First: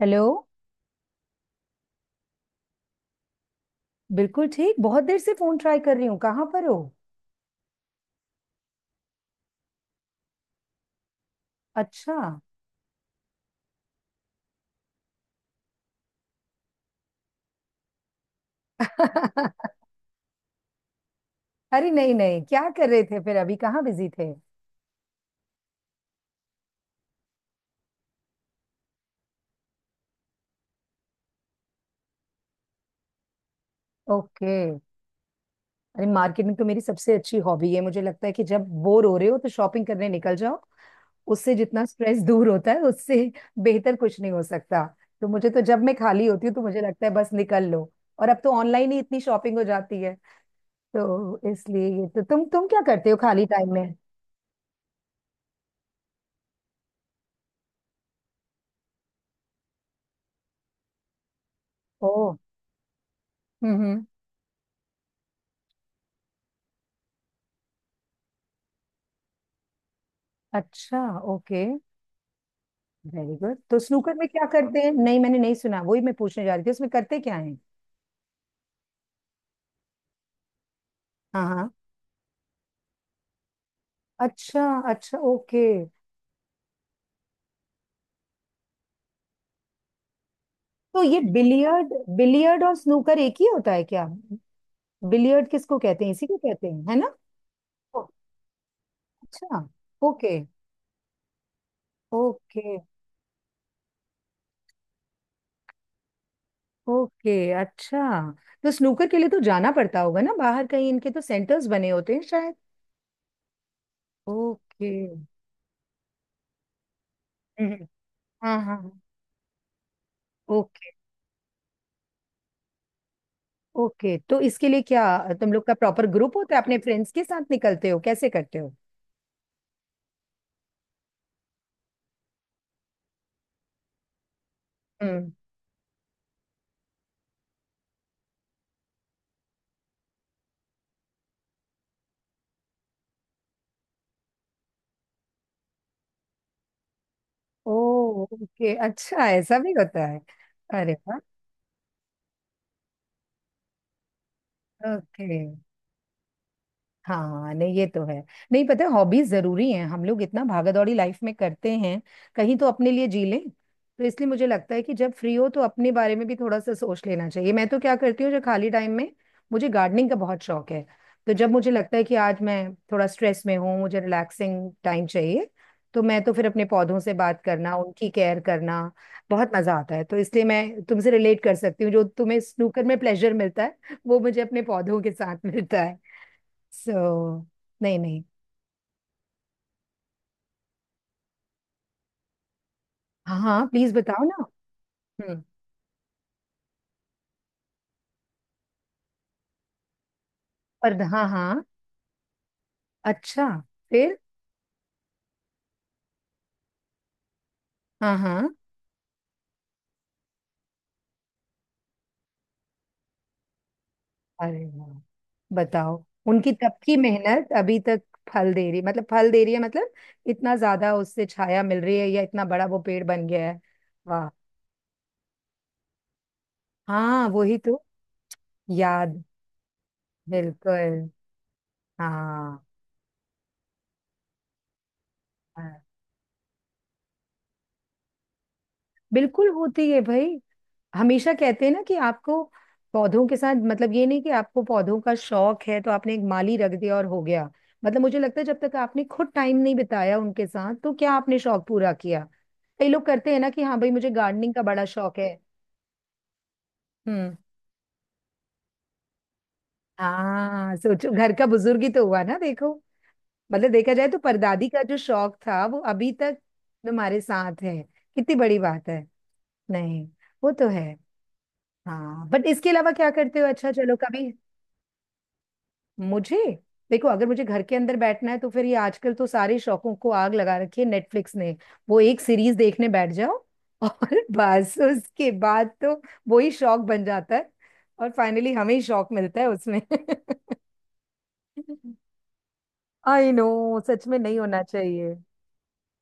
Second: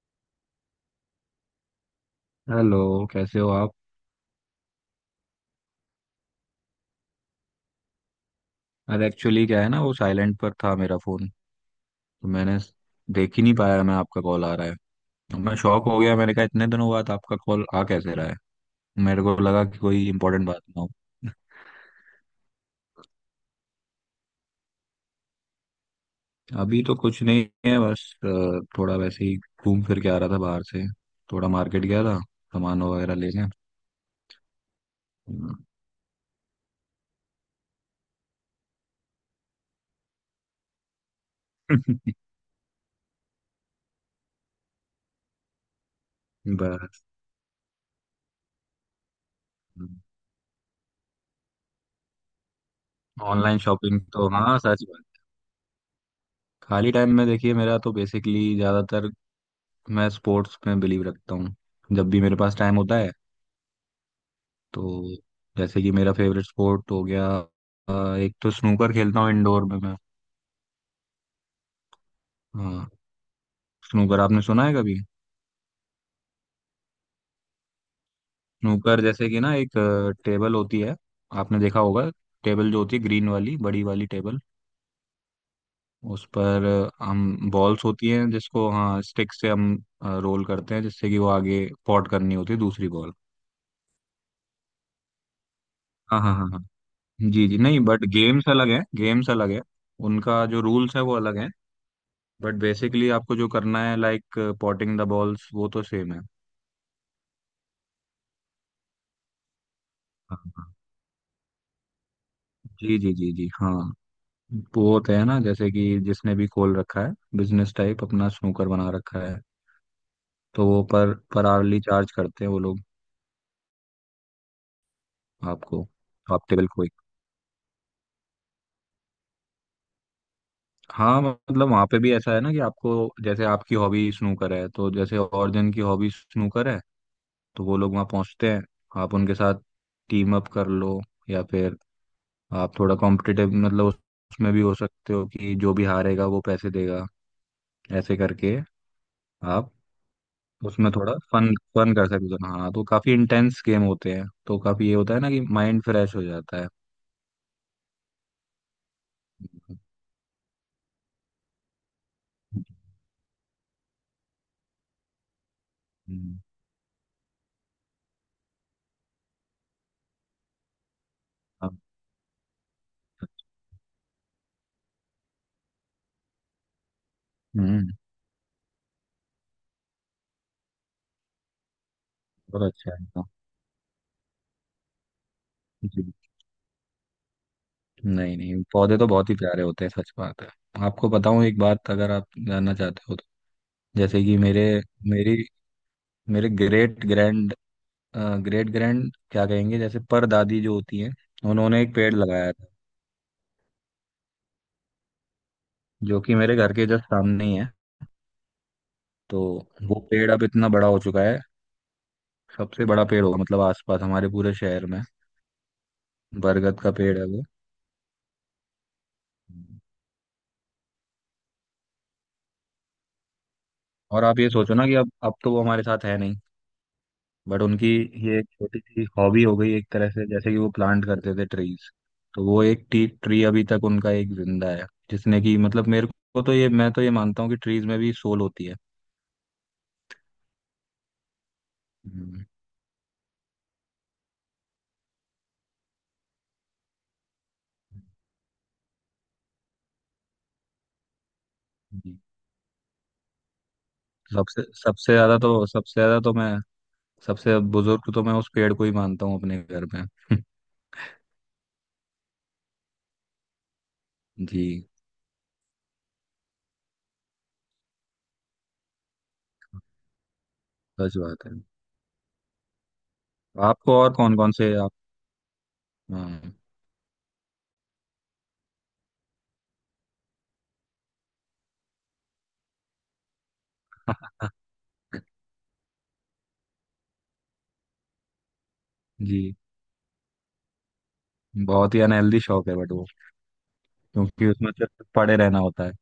Hello. Hello. कैसे हो आप? बिल्कुल ठीक, बहुत देर से फोन ट्राई कर रही हूँ, कहाँ पर हो? अरे, एक्चुअली क्या है ना, वो साइलेंट पर था मेरा फोन। अच्छा। तो मैंने देख ही नहीं पाया मैं, आपका कॉल आ रहा है। तो मैं शॉक हो गया, मैंने कहा इतने दिनों बाद आपका कॉल आ कैसे रहा है। मेरे को लगा कि कोई इंपॉर्टेंट बात ना हो। अरे नहीं नहीं, क्या कर रहे थे, फिर अभी कहाँ बिजी थे? अभी तो कुछ नहीं है, बस थोड़ा वैसे ही घूम फिर के आ रहा था बाहर से। थोड़ा मार्केट गया था, सामान वगैरह लेने। ओके। हम्म। अरे मार्केटिंग तो मेरी सबसे अच्छी हॉबी है, मुझे लगता है कि जब बोर हो रहे हो तो शॉपिंग करने निकल जाओ। उससे जितना स्ट्रेस दूर होता है, उससे बेहतर कुछ नहीं हो सकता। तो मुझे तो जब मैं खाली होती हूँ तो मुझे बस। लगता है बस निकल लो। और अब तो ऑनलाइन ही इतनी शॉपिंग हो जाती है, तो इसलिए ये। तो तुम क्या करते हो खाली ऑनलाइन टाइम में? शॉपिंग तो हाँ, सच बात। खाली टाइम में देखिए, मेरा तो बेसिकली ज्यादातर, मैं स्पोर्ट्स में बिलीव रखता हूँ। ओ। जब भी मेरे पास टाइम होता है हम्म। तो, जैसे कि मेरा फेवरेट स्पोर्ट हो गया, एक तो स्नूकर खेलता हूँ इंडोर में मैं। अच्छा। ओके। हाँ। वेरी गुड, तो स्नूकर स्नूकर में आपने क्या सुना है करते हैं? कभी? नहीं मैंने नहीं सुना, वही मैं पूछने जा रही थी, उसमें करते क्या है? स्नूकर जैसे कि ना एक टेबल होती है। हाँ आपने हाँ। देखा होगा। टेबल जो होती है, ग्रीन वाली बड़ी वाली टेबल। अच्छा, अच्छा ओके। उस पर हम बॉल्स होती हैं जिसको, हाँ, स्टिक से हम रोल करते हैं, तो जिससे कि ये वो आगे बिलियर्ड, पॉट करनी होती है बिलियर्ड और दूसरी बॉल। स्नूकर एक ही होता है क्या? बिलियर्ड किसको कहते हैं, हाँ, इसी हाँ, को हाँ, हाँ। कहते हैं है ना? जी जी, नहीं बट ओ, गेम्स अलग हैं, गेम्स अलग अच्छा। है। ओके, उनका जो रूल्स है वो अलग है। But okay. बेसिकली आपको जो करना है, लाइक पॉटिंग द बॉल्स, वो तो सेम है। ओके, अच्छा। तो स्नूकर के लिए तो जाना पड़ता होगा ना हाँ, बाहर हाँ। कहीं, इनके तो सेंटर्स बने होते हैं शायद। जी जी जी जी, हाँ। वो ओके। होते हैं ना, जैसे कि जिसने भी खोल रखा है बिजनेस हम्म। टाइप, अपना हाँ स्नूकर हाँ बना हाँ। रखा है। तो वो ओके। पर आवरली चार्ज करते हैं वो लोग। ओके, तो इसके लिए क्या तुम लोग का आपको, प्रॉपर ग्रुप आप होता है, टेबल अपने को ही। फ्रेंड्स के साथ निकलते हो, कैसे करते हो? हाँ, मतलब वहाँ पे भी ऐसा है ना कि आपको, जैसे आपकी हॉबी स्नूकर है, तो जैसे हम्म। और जन की हॉबी स्नूकर है, तो वो लोग वहाँ पहुँचते हैं, आप उनके साथ टीम अप कर लो। या फिर आप थोड़ा कॉम्पिटिटिव, मतलब उसमें भी हो सकते हो कि जो भी हारेगा वो पैसे देगा। ओ, ऐसे करके ओके, अच्छा ऐसा आप भी होता है। उसमें अरे थोड़ा वाह। फन फन कर सकते हो, हाँ। तो काफी इंटेंस गेम होते हैं तो काफी ये होता है ओके। ना कि माइंड फ्रेश हो जाता है। हाँ नहीं ये तो है। नहीं, पता है हॉबीज जरूरी हैं, हम लोग इतना भागा दौड़ी लाइफ में करते हैं, कहीं तो अपने लिए जी लें। तो इसलिए मुझे लगता है कि जब फ्री हो तो अपने बारे में भी हम्म। थोड़ा सा सोच लेना चाहिए। मैं तो क्या करती हूँ जो खाली टाइम में, मुझे गार्डनिंग का बहुत शौक है। तो जब मुझे हाँ, लगता है कि आज मैं थोड़ा स्ट्रेस में हूँ, मुझे रिलैक्सिंग टाइम चाहिए, तो मैं तो फिर अपने पौधों से बात करना, हम्म। उनकी केयर करना, बहुत मजा आता है। तो इसलिए मैं तुमसे रिलेट कर सकती हूँ, जो तुम्हें बहुत स्नूकर अच्छा में है, हाँ। प्लेजर मिलता है, वो मुझे अपने पौधों के साथ मिलता है। जी। सो, नहीं नहीं। नहीं, नहीं, पौधे तो बहुत ही प्यारे होते हैं, सच बात है। आपको बताऊं एक बात, अगर आप जानना चाहते हो तो। हाँ हाँ प्लीज जैसे बताओ कि ना। मेरी हम्म। मेरे ग्रेट ग्रैंड, ग्रेट ग्रैंड क्या कहेंगे, जैसे पर दादी जो पर, होती हैं, हाँ हाँ। उन्होंने एक पेड़ लगाया था, अच्छा, फिर? जो कि मेरे घर के जस्ट सामने ही है। हाँ हाँ। तो वो पेड़ अब इतना बड़ा हो चुका है, सबसे बड़ा पेड़ होगा मतलब आसपास हमारे पूरे अरे शहर वाह, में। बताओ उनकी तब बरगद का की पेड़ है वो। मेहनत अभी तक फल दे रही, मतलब फल दे रही है मतलब? इतना ज्यादा उससे छाया मिल रही है या इतना बड़ा वो पेड़ बन गया है? और वाह। आप ये सोचो ना कि अब तो वो हमारे साथ है नहीं, हाँ वही बट तो। उनकी ये एक छोटी सी याद। हॉबी हो गई एक तरह से, जैसे कि वो प्लांट बिल्कुल। करते थे ट्रीज। तो हाँ वो एक टी ट्री अभी तक उनका एक जिंदा है, जिसने कि, हाँ। मतलब मेरे को तो ये मैं तो ये मानता हूँ कि ट्रीज में भी सोल होती है। बिल्कुल होती है भाई। हमेशा कहते हैं ना कि आपको हम्म, पौधों के साथ, मतलब ये नहीं कि आपको पौधों का शौक है तो आपने एक माली रख दिया और हो गया। मतलब मुझे लगता है जब तक आपने खुद टाइम नहीं बिताया उनके साथ तो क्या आपने शौक पूरा जी। किया? कई लोग करते हैं ना कि हाँ भाई मुझे गार्डनिंग का सबसे बड़ा शौक है। सबसे ज्यादा तो मैं हम्म। सबसे बुजुर्ग तो मैं उस पेड़ को ही मानता हूँ अपने घर में। हाँ सोचो, घर का बुजुर्ग ही तो हुआ ना, देखो। मतलब देखा जाए तो परदादी का जी, जो शौक था वो अभी तक तुम्हारे साथ है, कितनी बड़ी बात है। नहीं, वो तो है। सच बात है। हाँ, बट इसके अलावा क्या करते हो? अच्छा चलो, आपको और कभी कौन कौन से आप? मुझे, हाँ। देखो अगर मुझे घर के अंदर बैठना है तो फिर ये आजकल तो सारे शौकों को आग लगा रखी है नेटफ्लिक्स ने। वो एक सीरीज देखने बैठ जाओ और बस उसके बाद तो वही शौक बन जाता है, और फाइनली हमें ही शौक मिलता जी, है उसमें। बहुत ही अनहेल्दी शौक है बट वो, आई नो, सच में नहीं क्योंकि होना उसमें सिर्फ चाहिए। पड़े रहना होता है।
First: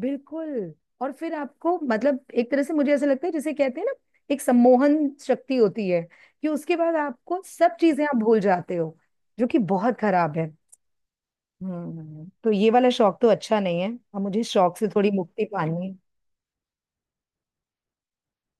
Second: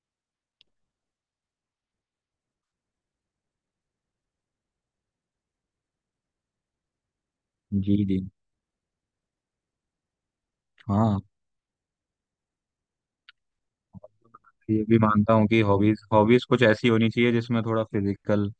बिल्कुल। और फिर आपको, मतलब एक तरह से मुझे ऐसा लगता है, जिसे कहते हैं ना, एक सम्मोहन शक्ति होती है कि उसके बाद आपको सब जी चीजें, आप जी, भूल जाते हो, जो कि बहुत खराब है। हाँ। हम्म, तो ये वाला शौक तो अच्छा नहीं है, अब मुझे इस शौक ये से भी थोड़ी मानता मुक्ति हूँ कि पानी है। हॉबीज हॉबीज कुछ ऐसी होनी चाहिए जिसमें थोड़ा फिजिकल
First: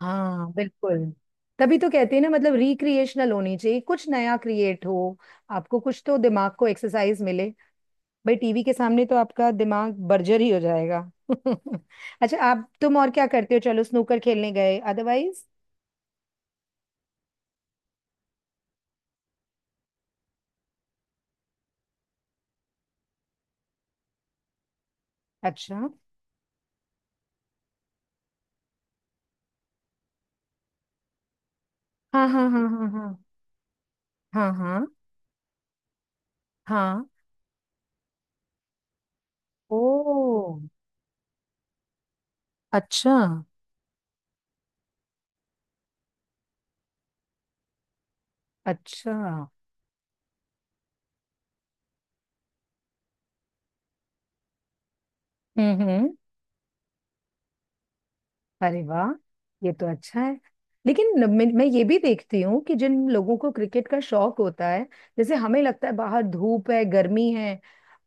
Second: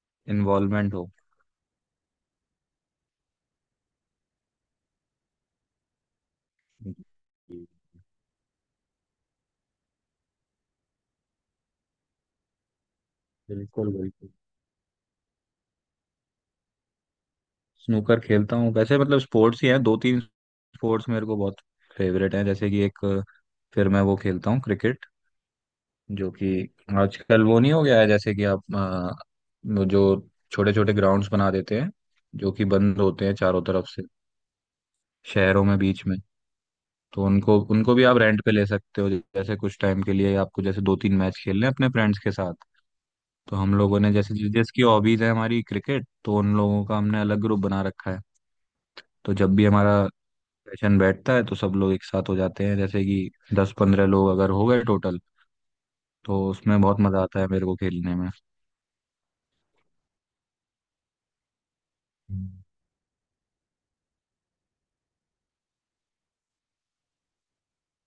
हाँ इन्वॉल्वमेंट बिल्कुल। हो। तभी तो कहते हैं ना, मतलब रिक्रिएशनल होनी चाहिए, कुछ नया क्रिएट हो, आपको कुछ तो दिमाग को जी, एक्सरसाइज मिले। भाई टीवी के सामने तो आपका दिमाग बर्जर ही हो जाएगा। अच्छा आप, तुम और क्या करते हो, चलो बिल्कुल स्नूकर बिल्कुल, खेलने गए, अदरवाइज? स्नूकर खेलता हूँ वैसे, मतलब स्पोर्ट्स ही हैं दो तीन। स्पोर्ट्स मेरे को बहुत फेवरेट हैं, जैसे कि एक, फिर मैं वो खेलता हूँ क्रिकेट। अच्छा। जो कि आजकल वो नहीं हो गया है, जैसे कि आप वो जो छोटे छोटे ग्राउंड्स बना देते हैं, हाँ हाँ जो कि हाँ हाँ बंद हाँ। होते हैं चारों तरफ से, हाँ हाँ। शहरों में बीच में। हाँ। तो उनको उनको भी आप रेंट पे ले सकते हो जैसे कुछ ओ, टाइम के लिए, आपको जैसे दो तीन मैच खेलने हैं अपने फ्रेंड्स के साथ। अच्छा। तो हम लोगों ने जैसे जिसकी हॉबीज है हमारी क्रिकेट, तो उन लोगों का हमने अलग ग्रुप बना रखा है। अच्छा। तो हम्म। जब भी हमारा सेशन बैठता है तो सब लोग एक साथ हो जाते हैं, जैसे कि 10-15 लोग अगर हो गए टोटल, हम्म। तो उसमें बहुत मजा आता है मेरे को खेलने में। अरे वाह, ये तो अच्छा है। लेकिन मैं ये भी देखती हूँ हम्म। कि जिन लोगों को क्रिकेट का शौक होता है, जैसे हमें लगता है बाहर धूप है गर्मी है,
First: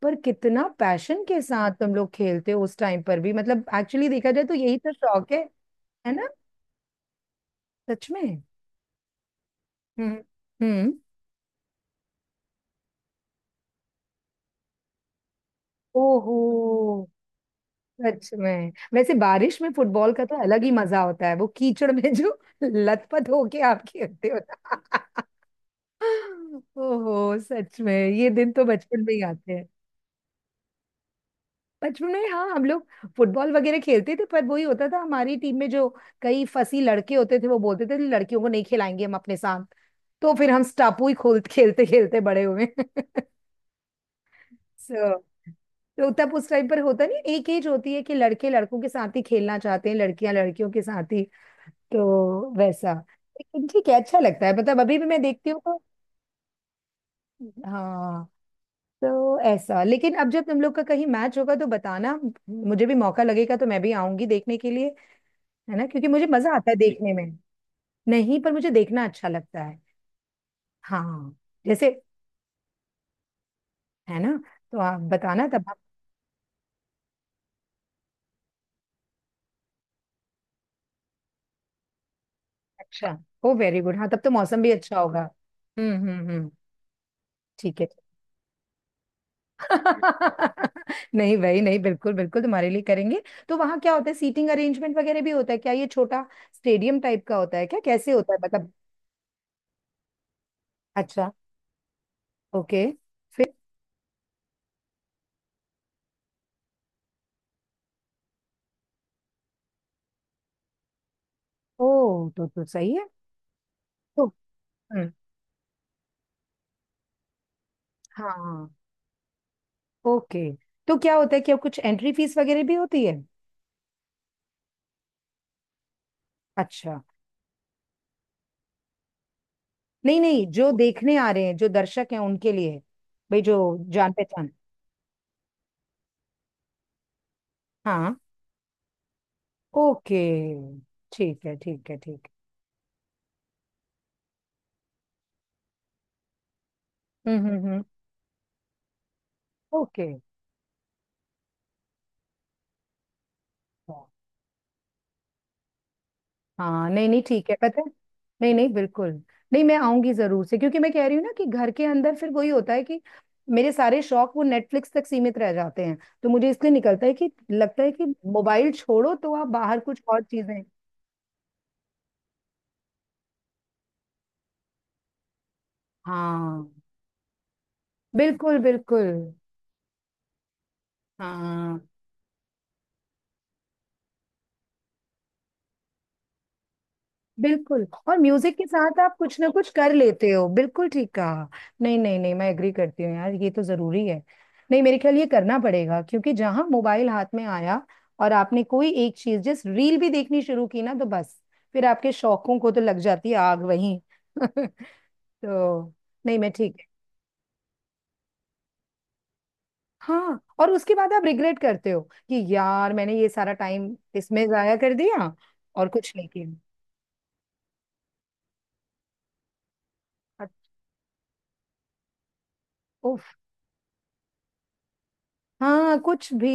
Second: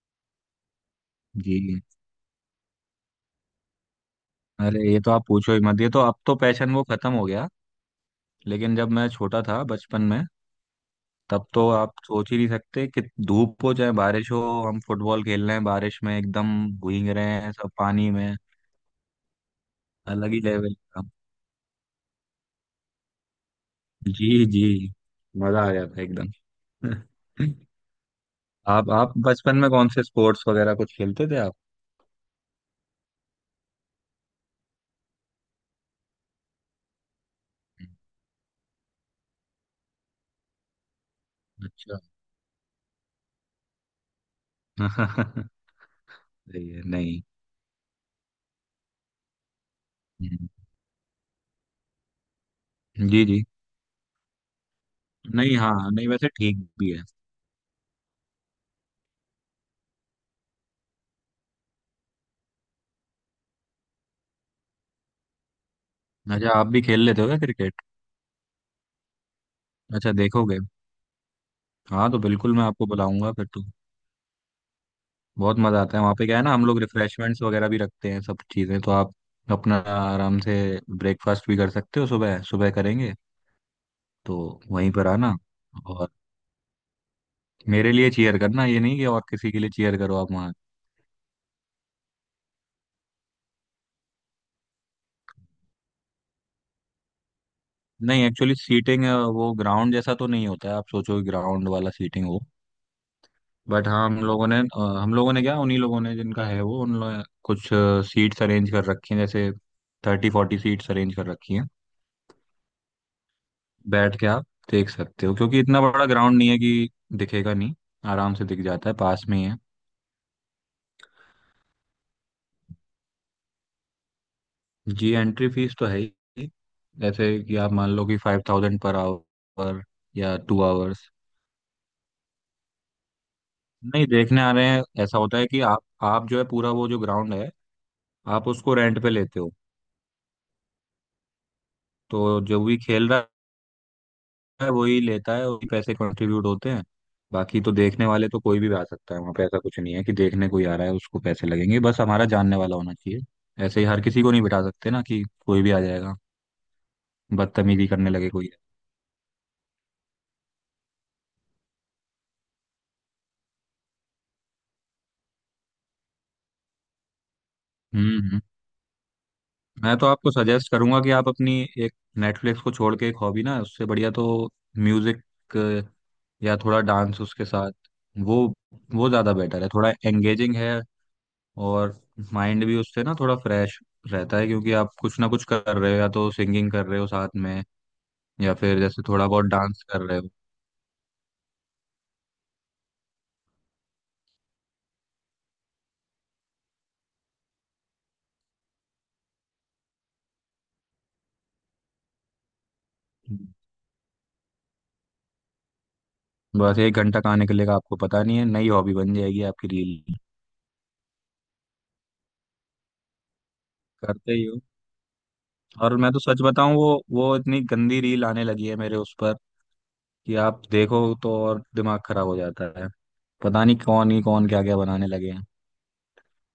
पर कितना पैशन के साथ जी। तुम लोग खेलते हो उस टाइम पर भी, मतलब एक्चुअली देखा जाए तो यही अरे, तो ये तो आप शौक है। पूछो ही मत, ये तो है अब ना, तो पैशन वो खत्म हो गया। सच में। लेकिन जब मैं छोटा था बचपन हम्म। में, हम्म। तब तो आप सोच ही नहीं सकते कि धूप हो चाहे बारिश हो, हम फुटबॉल खेल रहे हैं बारिश में, ओहो, एकदम भीग रहे हैं सब पानी सच में। में। वैसे बारिश में फुटबॉल का अलग ही तो अलग ही लेवल मजा का, होता है, वो कीचड़ में जो लथपथ होके आप खेलते जी हो जी, ना। मजा आ जाता है एकदम। ओहो सच में, ये दिन तो आप बचपन आप में ही आते बचपन हैं। में कौन से स्पोर्ट्स वगैरह कुछ खेलते थे आप? बचपन में, हाँ हम लोग फुटबॉल वगैरह खेलते थे, पर वही होता था हमारी टीम में जो कई फसी लड़के होते थे वो बोलते थे लड़कियों को नहीं खिलाएंगे हम अपने साथ। तो फिर हम स्टापू ही खोल खेलते अच्छा। खेलते बड़े हुए। सो, सही तो तब उस टाइम पर है, होता, नहीं। नहीं एक एज होती है कि लड़के लड़कों के साथ ही खेलना चाहते हैं, लड़कियां हम्म, लड़कियों के साथ ही। तो वैसा। जी जी, लेकिन ठीक है, अच्छा लगता है, मतलब अभी भी मैं देखती नहीं, हूँ हाँ, तो। नहीं वैसे ठीक भी है। हाँ, तो ऐसा। लेकिन अब जब तुम लोग का कहीं मैच होगा तो बताना, मुझे भी मौका लगेगा तो मैं भी आऊंगी देखने के लिए। है ना, क्योंकि मुझे अच्छा, मजा आप आता है भी ठीक खेल देखने लेते में। हो क्या क्रिकेट? नहीं, पर मुझे देखना अच्छा लगता है। अच्छा, देखोगे। हाँ। जैसे। हाँ, तो बिल्कुल मैं आपको बुलाऊंगा फिर तो। है ना, तो आप बताना बहुत तब हम। मज़ा आता है वहाँ पे, क्या है ना हम लोग रिफ्रेशमेंट्स वगैरह भी रखते हैं सब चीज़ें, तो आप अपना आराम से ब्रेकफास्ट भी कर सकते हो, सुबह सुबह अच्छा, करेंगे। ओ वेरी गुड, हाँ तब तो तो मौसम भी वहीं अच्छा पर होगा। आना, और हम्म। ठीक है। मेरे लिए चीयर करना, ये नहीं कि और किसी के लिए चीयर करो आप वहाँ। नहीं भाई नहीं, बिल्कुल बिल्कुल तुम्हारे लिए करेंगे। तो वहाँ क्या होता है, सीटिंग अरेंजमेंट वगैरह भी होता है क्या? ये छोटा स्टेडियम टाइप का होता है क्या, कैसे नहीं, होता है एक्चुअली मतलब? सीटिंग, वो ग्राउंड जैसा तो नहीं होता है, आप सोचो अच्छा। ग्राउंड वाला सीटिंग हो। ओके। बट हाँ, हम लोगों ने क्या, उन्हीं लोगों ने जिनका है वो, उन लोगों ने कुछ सीट्स अरेंज कर रखी हैं, जैसे 30-40 सीट्स अरेंज कर रखी हैं। ओ, तो सही है। बैठ तो। के आप देख हम्म। सकते हो, क्योंकि इतना बड़ा ग्राउंड नहीं है कि दिखेगा नहीं, आराम से दिख हाँ। जाता है, पास में ही है। ओके। तो क्या होता है कि अब कुछ एंट्री फीस वगैरह भी होती है? जी, एंट्री फीस तो है ही। अच्छा। जैसे कि आप मान लो कि 5000 पर आवर नहीं या नहीं, टू जो आवर्स देखने आ रहे हैं, जो दर्शक हैं उनके लिए। भाई जो नहीं, जान देखने पहचान। आ रहे हैं ऐसा होता है कि आप जो है पूरा वो जो ग्राउंड है, हाँ। आप उसको रेंट पे लेते हो। ओके, ठीक है, ठीक है तो ठीक जो भी खेल रहा है वही लेता है, वही पैसे कंट्रीब्यूट होते हैं। है। बाकी तो हम्म। देखने वाले तो कोई भी आ सकता है वहां पे, ऐसा कुछ नहीं है ओके। कि देखने कोई आ रहा है उसको पैसे लगेंगे, बस हमारा जानने वाला होना चाहिए। ऐसे ही हर हाँ। किसी को नहीं बिठा सकते ना कि कोई भी आ जाएगा, हाँ नहीं नहीं, ठीक है पता है। बदतमीजी करने लगे कोई। नहीं नहीं बिल्कुल। नहीं मैं आऊंगी जरूर से, क्योंकि मैं कह रही हूँ ना कि घर के अंदर फिर वही होता है कि मेरे सारे शौक वो नेटफ्लिक्स तक सीमित रह जाते हैं। तो मुझे इसलिए निकलता है कि लगता है कि हम्म, मोबाइल छोड़ो तो आप बाहर मैं कुछ तो और आपको चीजें। सजेस्ट करूंगा कि आप अपनी एक, नेटफ्लिक्स को छोड़ के एक हॉबी ना, उससे बढ़िया तो म्यूजिक या हाँ। थोड़ा डांस उसके साथ। वो बिल्कुल बिल्कुल। वो ज्यादा बेटर है, थोड़ा एंगेजिंग है। हाँ। और माइंड भी उससे ना थोड़ा फ्रेश रहता है, क्योंकि आप कुछ ना कुछ कर रहे हो, या तो सिंगिंग कर रहे हो साथ में, बिल्कुल, और या म्यूजिक के फिर साथ जैसे आप थोड़ा कुछ बहुत ना कुछ डांस कर कर रहे हो। लेते हो, बिल्कुल ठीक कहा। नहीं नहीं नहीं, मैं एग्री करती हूँ यार, ये तो जरूरी है। नहीं मेरे ख्याल ये करना पड़ेगा, क्योंकि जहां मोबाइल हाथ में आया और आपने कोई एक चीज जस्ट रील भी देखनी शुरू की ना, तो बस फिर आपके शौकों को तो लग जाती है आग वहीं। तो, नहीं मैं ठीक बस है। एक घंटा कहाँ निकलेगा आपको पता नहीं है, नई हॉबी बन जाएगी आपकी रील। हाँ, और उसके बाद आप रिग्रेट करते हो कि यार मैंने ये सारा टाइम करते इसमें ही हो। जाया कर दिया और और कुछ मैं तो नहीं सच बताऊं, वो इतनी गंदी रील आने लगी है मेरे उस पर, कि किया। आप देखो तो और दिमाग खराब हो जाता है। पता नहीं कौन ही कौन क्या क्या बनाने लगे हैं। हाँ कुछ भी।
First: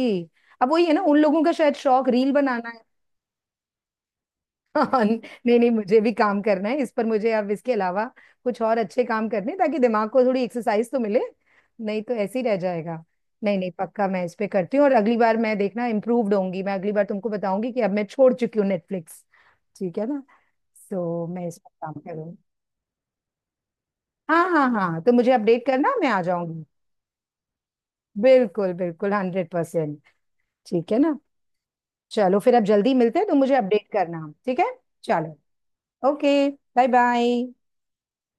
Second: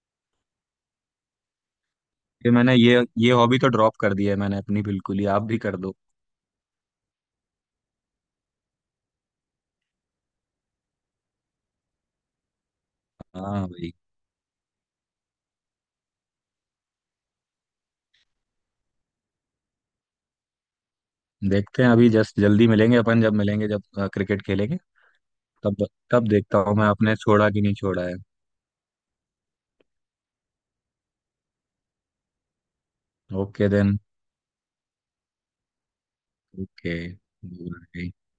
अब वही है ना, उन लोगों का शायद शौक रील कि बनाना मैंने है। ये हॉबी तो ड्रॉप कर दी है मैंने अपनी हाँ, बिल्कुल ही, आप भी नहीं नहीं कर दो। मुझे भी काम करना है इस पर, मुझे अब इसके अलावा कुछ और अच्छे काम करने हैं, ताकि दिमाग को थोड़ी एक्सरसाइज तो मिले, नहीं तो ऐसे ही रह जाएगा। नहीं हाँ नहीं भाई। पक्का, मैं इस पे करती हूँ, और अगली बार मैं, देखना इम्प्रूव्ड होंगी, मैं अगली बार तुमको बताऊंगी कि अब मैं छोड़ चुकी हूँ नेटफ्लिक्स। ठीक है ना, सो मैं इस पर देखते हैं, काम अभी करूँ। जस्ट जल्दी मिलेंगे अपन, जब मिलेंगे जब क्रिकेट हाँ हाँ खेलेंगे, हाँ, तो मुझे अपडेट तब करना, मैं आ तब देखता जाऊंगी। हूँ मैं आपने छोड़ा कि नहीं छोड़ा है। बिल्कुल बिल्कुल, 100%। ठीक है ना, चलो फिर अब जल्दी मिलते हैं, तो मुझे ओके अपडेट देन। करना, ठीक है? चलो। ओके। Bye bye. ओके।